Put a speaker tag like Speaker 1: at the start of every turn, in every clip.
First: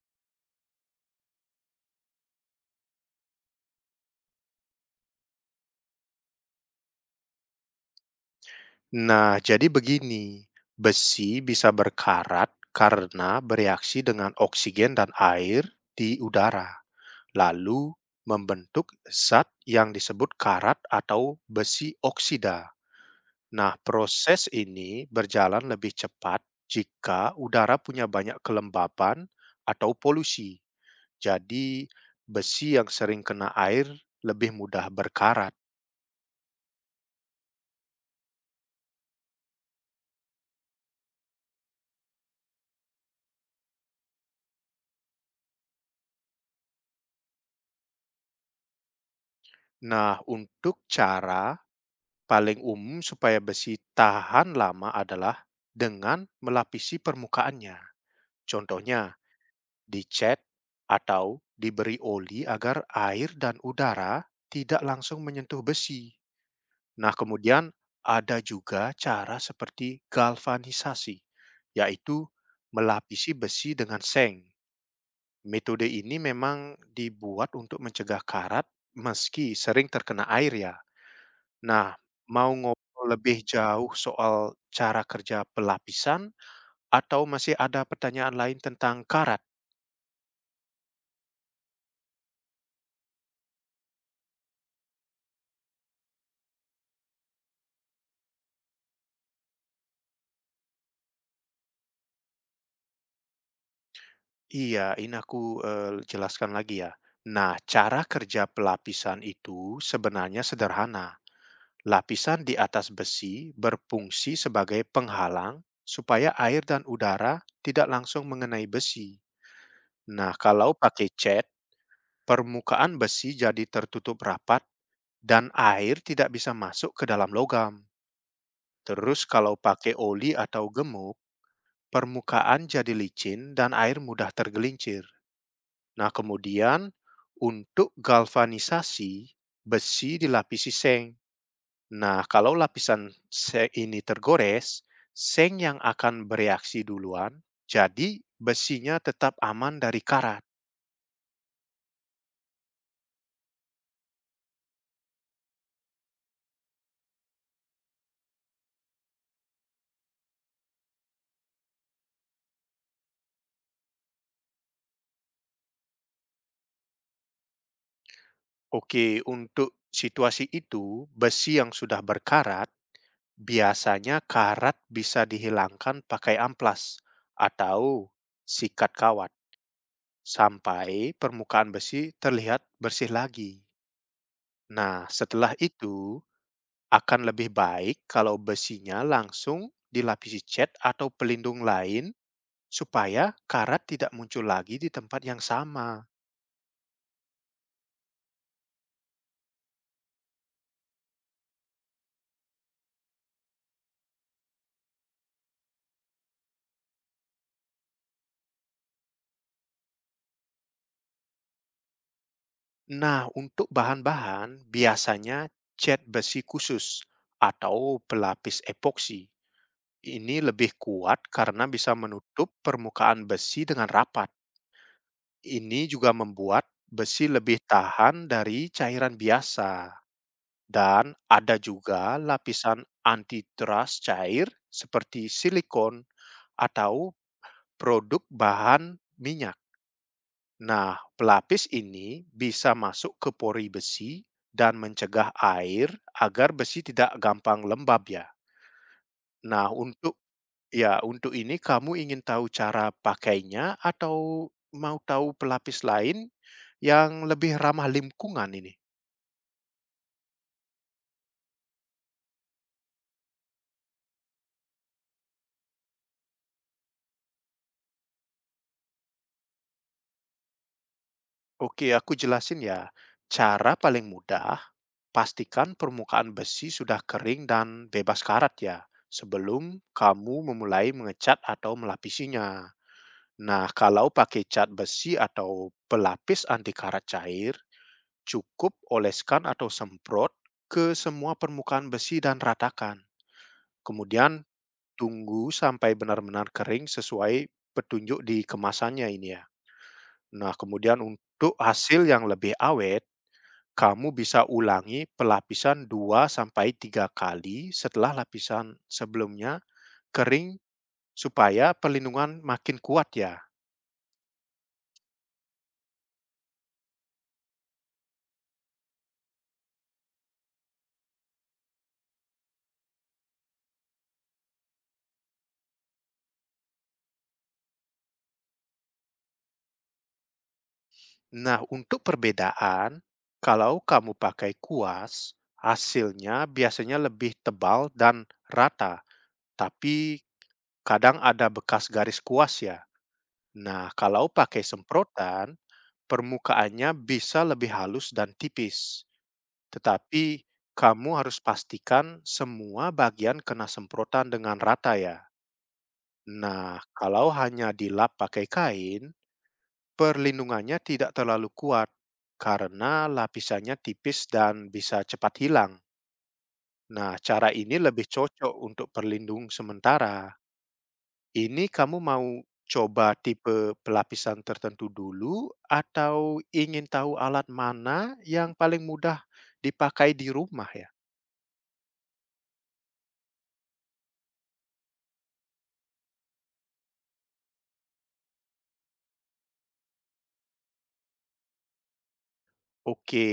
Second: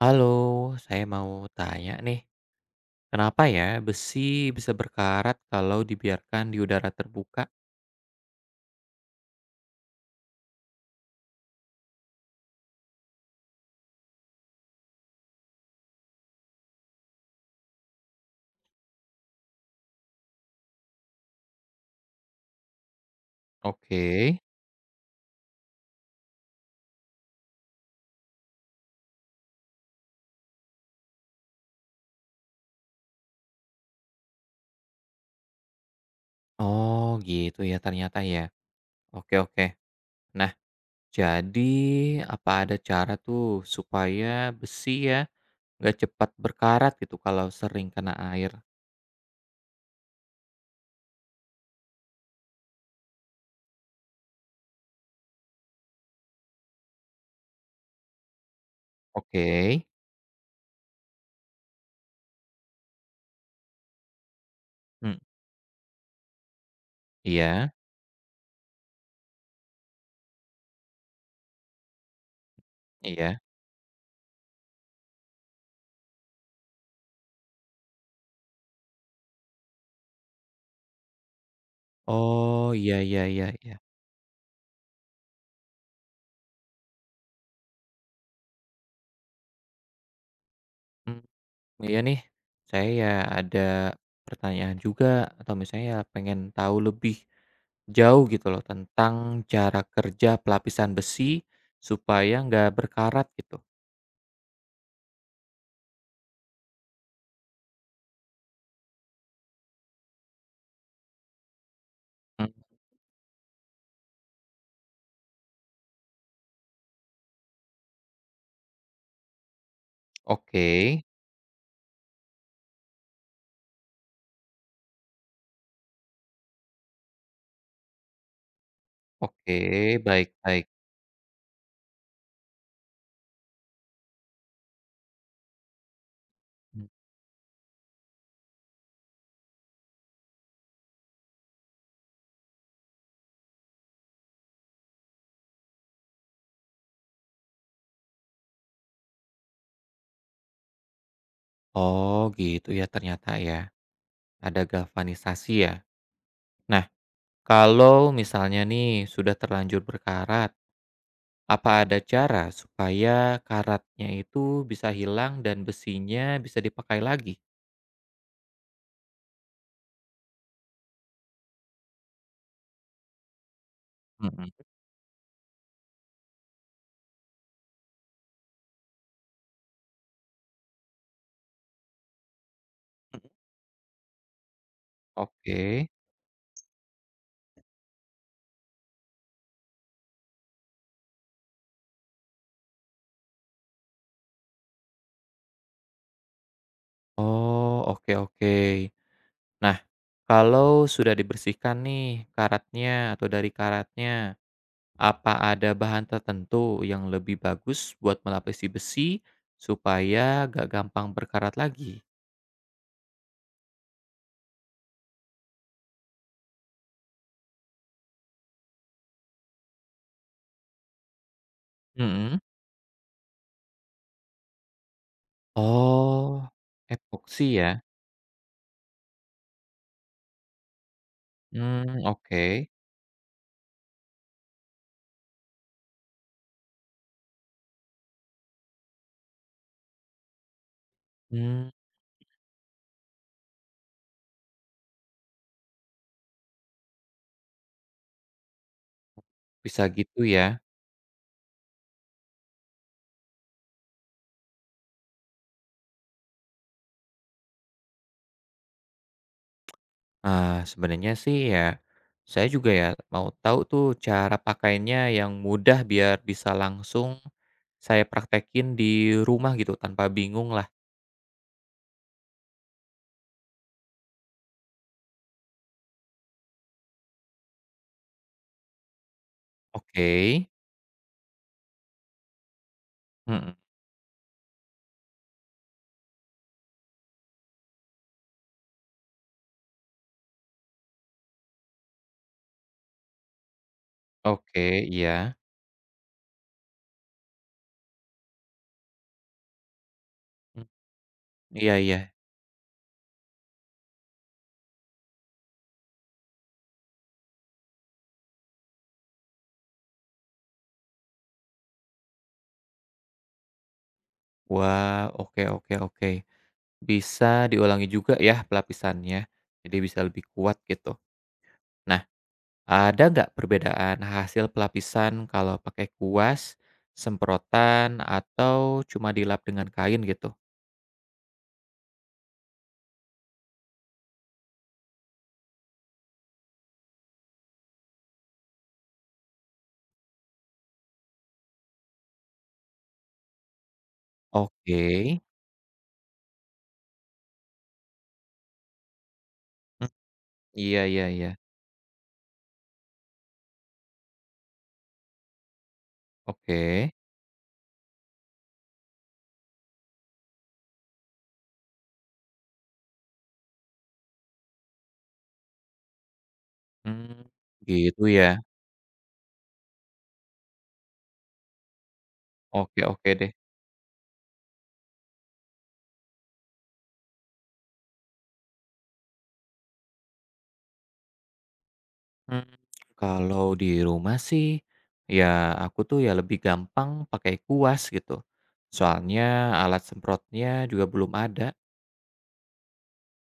Speaker 1: Halo, saya mau tanya nih, kenapa ya besi bisa berkarat kalau dibiarkan di udara terbuka?
Speaker 2: Nah, jadi begini, besi bisa berkarat karena bereaksi dengan oksigen dan air di udara, lalu membentuk zat yang disebut karat atau besi oksida. Nah,
Speaker 1: Oke.
Speaker 2: proses ini berjalan lebih cepat jika udara punya banyak kelembapan atau polusi. Jadi, besi yang sering kena air lebih mudah berkarat.
Speaker 1: Oh, gitu ya ternyata ya. Oke, oke. Nah, jadi apa ada cara tuh supaya besi ya nggak cepat berkarat gitu kalau sering kena air?
Speaker 2: Nah, untuk cara paling umum supaya besi tahan lama adalah dengan melapisi permukaannya. Contohnya,
Speaker 1: Oke.
Speaker 2: dicat atau diberi oli agar air dan udara tidak
Speaker 1: Hmm,
Speaker 2: langsung menyentuh besi. Nah, kemudian
Speaker 1: iya,
Speaker 2: ada juga cara seperti galvanisasi, yaitu melapisi
Speaker 1: iya.
Speaker 2: besi dengan seng. Metode ini memang dibuat untuk mencegah karat meski sering terkena air ya. Nah, mau
Speaker 1: Oh, iya,
Speaker 2: ngobrol
Speaker 1: iya,
Speaker 2: lebih
Speaker 1: iya, iya.
Speaker 2: jauh soal cara kerja pelapisan atau masih ada pertanyaan lain tentang karat?
Speaker 1: Hmm. Iya nih, saya ya ada pertanyaan juga atau misalnya ya pengen tahu lebih jauh gitu loh tentang cara kerja pelapisan besi supaya nggak berkarat gitu.
Speaker 2: Iya, ini aku, jelaskan lagi ya. Nah, cara kerja pelapisan itu sebenarnya sederhana. Lapisan
Speaker 1: Hmm.
Speaker 2: di atas besi berfungsi sebagai penghalang supaya air dan udara tidak langsung mengenai besi. Nah,
Speaker 1: Oke,
Speaker 2: kalau pakai cat, permukaan besi jadi tertutup rapat dan air tidak bisa masuk ke dalam logam. Terus kalau
Speaker 1: oke,
Speaker 2: pakai oli
Speaker 1: baik-baik.
Speaker 2: atau gemuk, permukaan jadi licin dan air mudah tergelincir. Nah,
Speaker 1: Hmm.
Speaker 2: kemudian untuk galvanisasi, besi dilapisi seng. Nah, kalau lapisan seng ini tergores, seng yang akan bereaksi duluan, jadi besinya tetap aman dari karat.
Speaker 1: Oh, gitu ya ternyata ya, ada galvanisasi ya. Nah, kalau misalnya nih sudah terlanjur berkarat, apa ada cara supaya karatnya itu bisa hilang dan besinya bisa dipakai lagi?
Speaker 2: Oke, untuk situasi itu, besi yang sudah berkarat biasanya karat bisa dihilangkan pakai amplas atau sikat kawat sampai permukaan besi terlihat bersih lagi. Nah, setelah
Speaker 1: Oke.
Speaker 2: itu akan lebih baik kalau besinya langsung dilapisi cat atau pelindung lain supaya karat tidak muncul lagi di tempat yang sama.
Speaker 1: Oh, oke oke. Nah, kalau sudah dibersihkan nih karatnya atau dari karatnya, apa ada bahan tertentu yang lebih bagus buat melapisi besi supaya gak gampang berkarat lagi?
Speaker 2: Nah, untuk bahan-bahan biasanya cat besi khusus atau pelapis epoksi ini lebih kuat karena bisa
Speaker 1: Mhm.
Speaker 2: menutup permukaan besi dengan rapat. Ini juga
Speaker 1: Oh,
Speaker 2: membuat besi
Speaker 1: epoksi
Speaker 2: lebih
Speaker 1: ya?
Speaker 2: tahan dari cairan biasa. Dan ada
Speaker 1: Hmm,
Speaker 2: juga
Speaker 1: oke.
Speaker 2: lapisan anti-trust cair seperti silikon atau produk bahan minyak. Nah, pelapis
Speaker 1: Hmm,
Speaker 2: ini bisa masuk ke pori besi dan mencegah air agar besi tidak gampang lembab ya. Nah,
Speaker 1: bisa
Speaker 2: untuk
Speaker 1: gitu ya?
Speaker 2: Ya, untuk ini kamu ingin tahu cara pakainya atau mau tahu pelapis lain yang lebih ramah lingkungan ini?
Speaker 1: Ah, sebenarnya sih ya, saya juga ya mau tahu tuh cara pakainya yang mudah biar bisa langsung saya praktekin di rumah gitu tanpa bingung lah.
Speaker 2: Oke, aku jelasin ya. Cara paling mudah, pastikan permukaan besi sudah kering dan bebas karat ya, sebelum
Speaker 1: Oke,
Speaker 2: kamu memulai mengecat atau melapisinya.
Speaker 1: mhm,
Speaker 2: Nah, kalau pakai cat besi atau pelapis anti karat cair, cukup oleskan atau semprot ke semua permukaan besi dan ratakan. Kemudian
Speaker 1: oke, iya.
Speaker 2: tunggu sampai benar-benar kering sesuai petunjuk di kemasannya ini ya. Nah,
Speaker 1: Mmm,
Speaker 2: kemudian untuk
Speaker 1: iya iya.
Speaker 2: hasil yang lebih awet, kamu bisa ulangi pelapisan 2 sampai 3 kali setelah lapisan sebelumnya kering supaya perlindungan makin kuat ya.
Speaker 1: Wah, oke oke oke. Bisa diulangi juga ya pelapisannya, jadi bisa lebih kuat gitu. Nah, ada nggak perbedaan hasil pelapisan kalau pakai kuas, semprotan, atau cuma dilap dengan kain gitu?
Speaker 2: Nah, untuk perbedaan, kalau kamu pakai kuas, hasilnya biasanya lebih tebal dan rata, tapi kadang ada bekas garis kuas ya. Nah, kalau pakai
Speaker 1: Oke,
Speaker 2: semprotan, permukaannya bisa lebih halus dan tipis.
Speaker 1: mmm,
Speaker 2: Tetapi
Speaker 1: iya iya
Speaker 2: kamu
Speaker 1: iya,
Speaker 2: harus pastikan semua bagian kena semprotan dengan rata ya. Nah,
Speaker 1: oke,
Speaker 2: kalau hanya dilap pakai kain, perlindungannya tidak terlalu kuat karena lapisannya tipis dan bisa cepat hilang. Nah,
Speaker 1: mmm,
Speaker 2: cara ini
Speaker 1: gitu
Speaker 2: lebih
Speaker 1: ya?
Speaker 2: cocok untuk perlindung sementara. Ini kamu mau
Speaker 1: Oke
Speaker 2: coba
Speaker 1: oke deh.
Speaker 2: tipe pelapisan tertentu dulu atau ingin tahu alat mana yang paling mudah dipakai di rumah ya?
Speaker 1: Mmm, kalau di rumah sih, ya aku tuh ya lebih gampang pakai kuas gitu. Soalnya alat semprotnya juga belum ada.
Speaker 2: Oke,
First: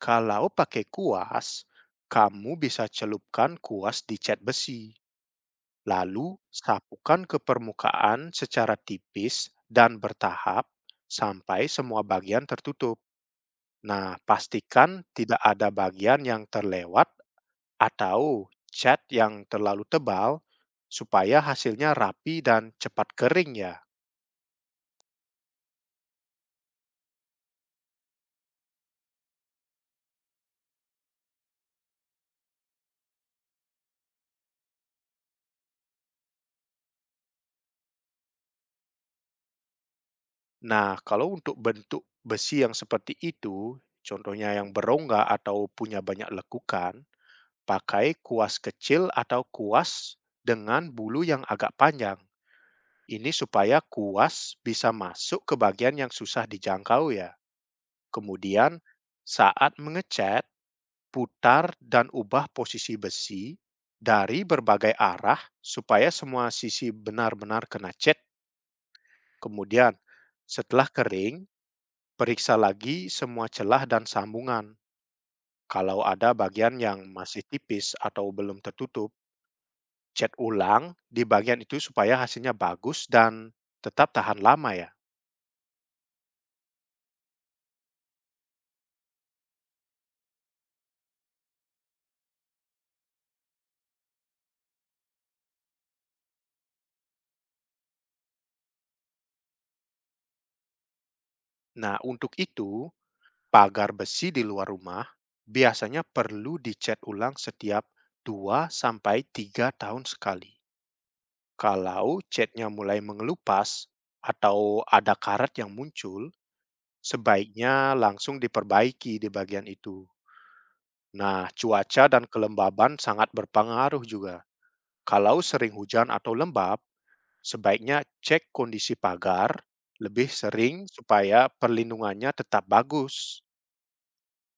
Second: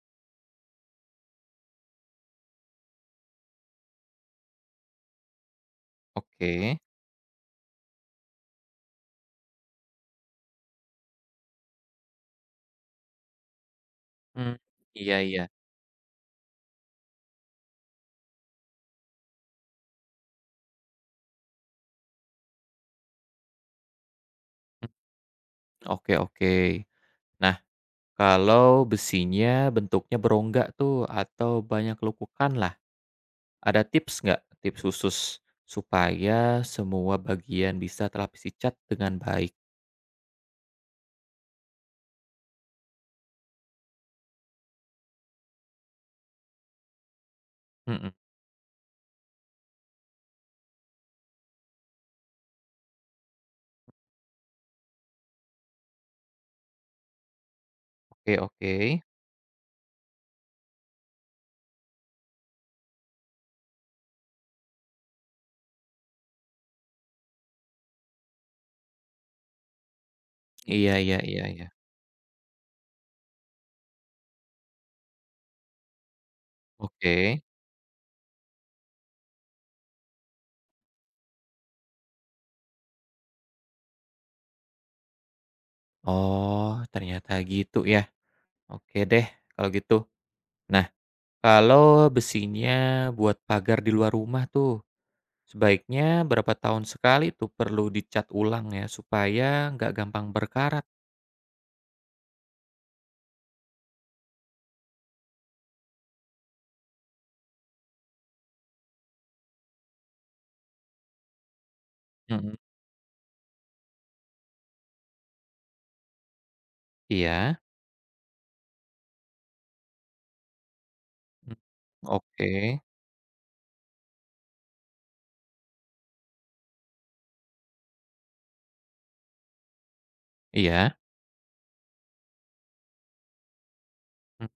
Speaker 2: kalau pakai kuas, kamu bisa celupkan kuas di cat besi, lalu
Speaker 1: Oke.
Speaker 2: sapukan ke permukaan secara tipis dan bertahap sampai semua bagian tertutup. Nah,
Speaker 1: Mmm,
Speaker 2: pastikan
Speaker 1: iya
Speaker 2: tidak
Speaker 1: iya.
Speaker 2: ada bagian yang terlewat atau cat yang terlalu tebal supaya hasilnya rapi dan cepat kering ya.
Speaker 1: Mmm, oke oke. Nah, kalau besinya bentuknya berongga tuh atau banyak lekukan lah, ada tips nggak, tips khusus supaya semua bagian bisa terlapisi cat dengan baik?
Speaker 2: Nah, kalau untuk bentuk besi yang seperti itu, contohnya yang berongga atau punya banyak lekukan,
Speaker 1: Mhm,
Speaker 2: pakai kuas kecil atau kuas dengan bulu yang agak panjang. Ini supaya kuas bisa masuk ke bagian yang susah dijangkau ya.
Speaker 1: oke oke.
Speaker 2: Kemudian saat mengecat, putar dan ubah posisi besi dari berbagai arah supaya semua sisi benar-benar kena cat. Kemudian, setelah
Speaker 1: Iya iya iya
Speaker 2: kering,
Speaker 1: iya.
Speaker 2: periksa lagi semua celah dan sambungan. Kalau ada bagian yang
Speaker 1: Oke.
Speaker 2: masih tipis atau belum tertutup, cat ulang di bagian itu supaya hasilnya bagus dan tetap tahan lama ya.
Speaker 1: Oh, ternyata gitu ya. Oke deh kalau gitu. Nah, kalau besinya buat pagar di luar rumah tuh, sebaiknya berapa tahun sekali tuh perlu dicat ulang ya supaya nggak gampang berkarat?
Speaker 2: Nah, untuk itu, pagar besi di luar rumah biasanya perlu dicat ulang setiap 2 sampai 3 tahun sekali. Kalau
Speaker 1: Mhm.
Speaker 2: catnya mulai mengelupas atau ada karat yang muncul,
Speaker 1: Iya.
Speaker 2: sebaiknya langsung diperbaiki di bagian itu. Nah,
Speaker 1: Mhm.
Speaker 2: cuaca dan
Speaker 1: Oke.
Speaker 2: kelembaban sangat berpengaruh juga. Kalau sering hujan atau lembab, sebaiknya cek kondisi pagar lebih sering
Speaker 1: Iya.
Speaker 2: supaya perlindungannya tetap bagus.
Speaker 1: Mhm.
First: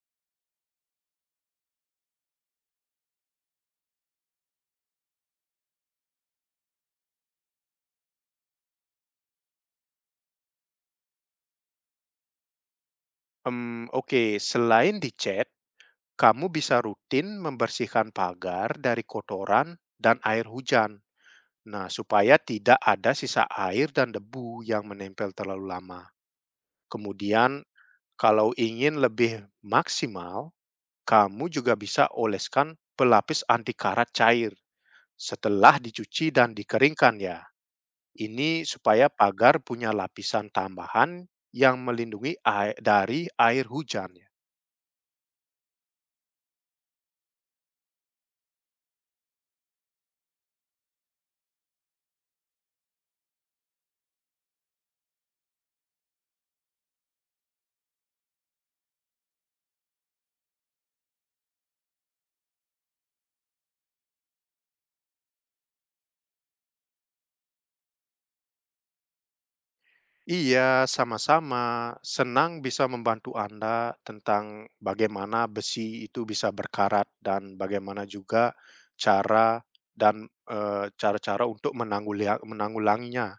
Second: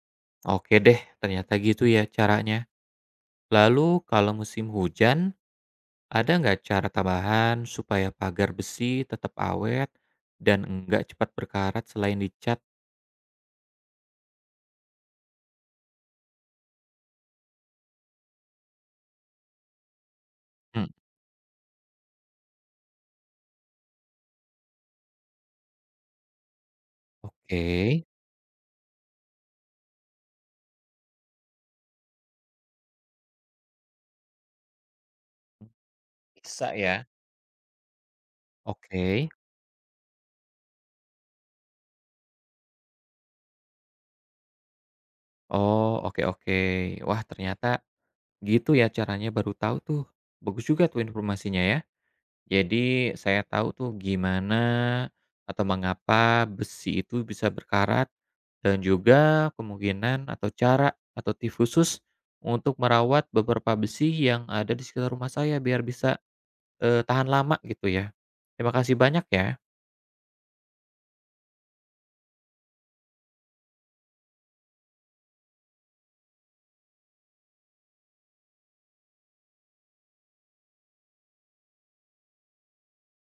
Speaker 1: Oke deh, ternyata gitu ya caranya. Lalu kalau musim hujan, ada nggak cara tambahan supaya pagar besi tetap awet dan nggak cepat berkarat selain dicat?
Speaker 2: Oke, selain dicat, kamu bisa rutin membersihkan pagar dari kotoran dan air
Speaker 1: Mhm.
Speaker 2: hujan. Nah, supaya tidak ada sisa air dan debu yang menempel terlalu lama.
Speaker 1: Oke.
Speaker 2: Kemudian, kalau ingin lebih maksimal, kamu juga bisa oleskan pelapis anti karat cair setelah dicuci dan
Speaker 1: Bisa ya.
Speaker 2: dikeringkan ya. Ini supaya
Speaker 1: Oke.
Speaker 2: pagar punya lapisan tambahan yang melindungi air, dari air hujan.
Speaker 1: Oh, oke oke. Wah, ternyata gitu ya caranya, baru tahu tuh. Bagus juga tuh informasinya ya. Jadi saya tahu tuh gimana atau mengapa besi itu bisa berkarat dan juga kemungkinan atau cara atau tip khusus untuk merawat beberapa besi yang ada di sekitar rumah saya biar bisa, tahan lama gitu ya. Terima kasih banyak ya.
Speaker 2: Iya, sama-sama. Senang bisa membantu Anda tentang bagaimana besi itu bisa berkarat dan bagaimana juga cara dan eh, cara-cara untuk menanggulanginya.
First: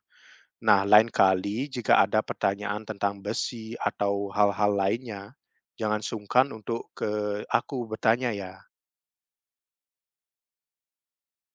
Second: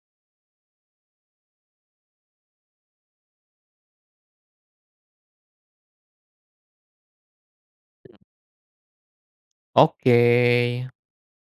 Speaker 2: Nah, lain kali jika ada pertanyaan tentang besi atau hal-hal lainnya, jangan sungkan untuk ke aku bertanya ya.
Speaker 1: Oke.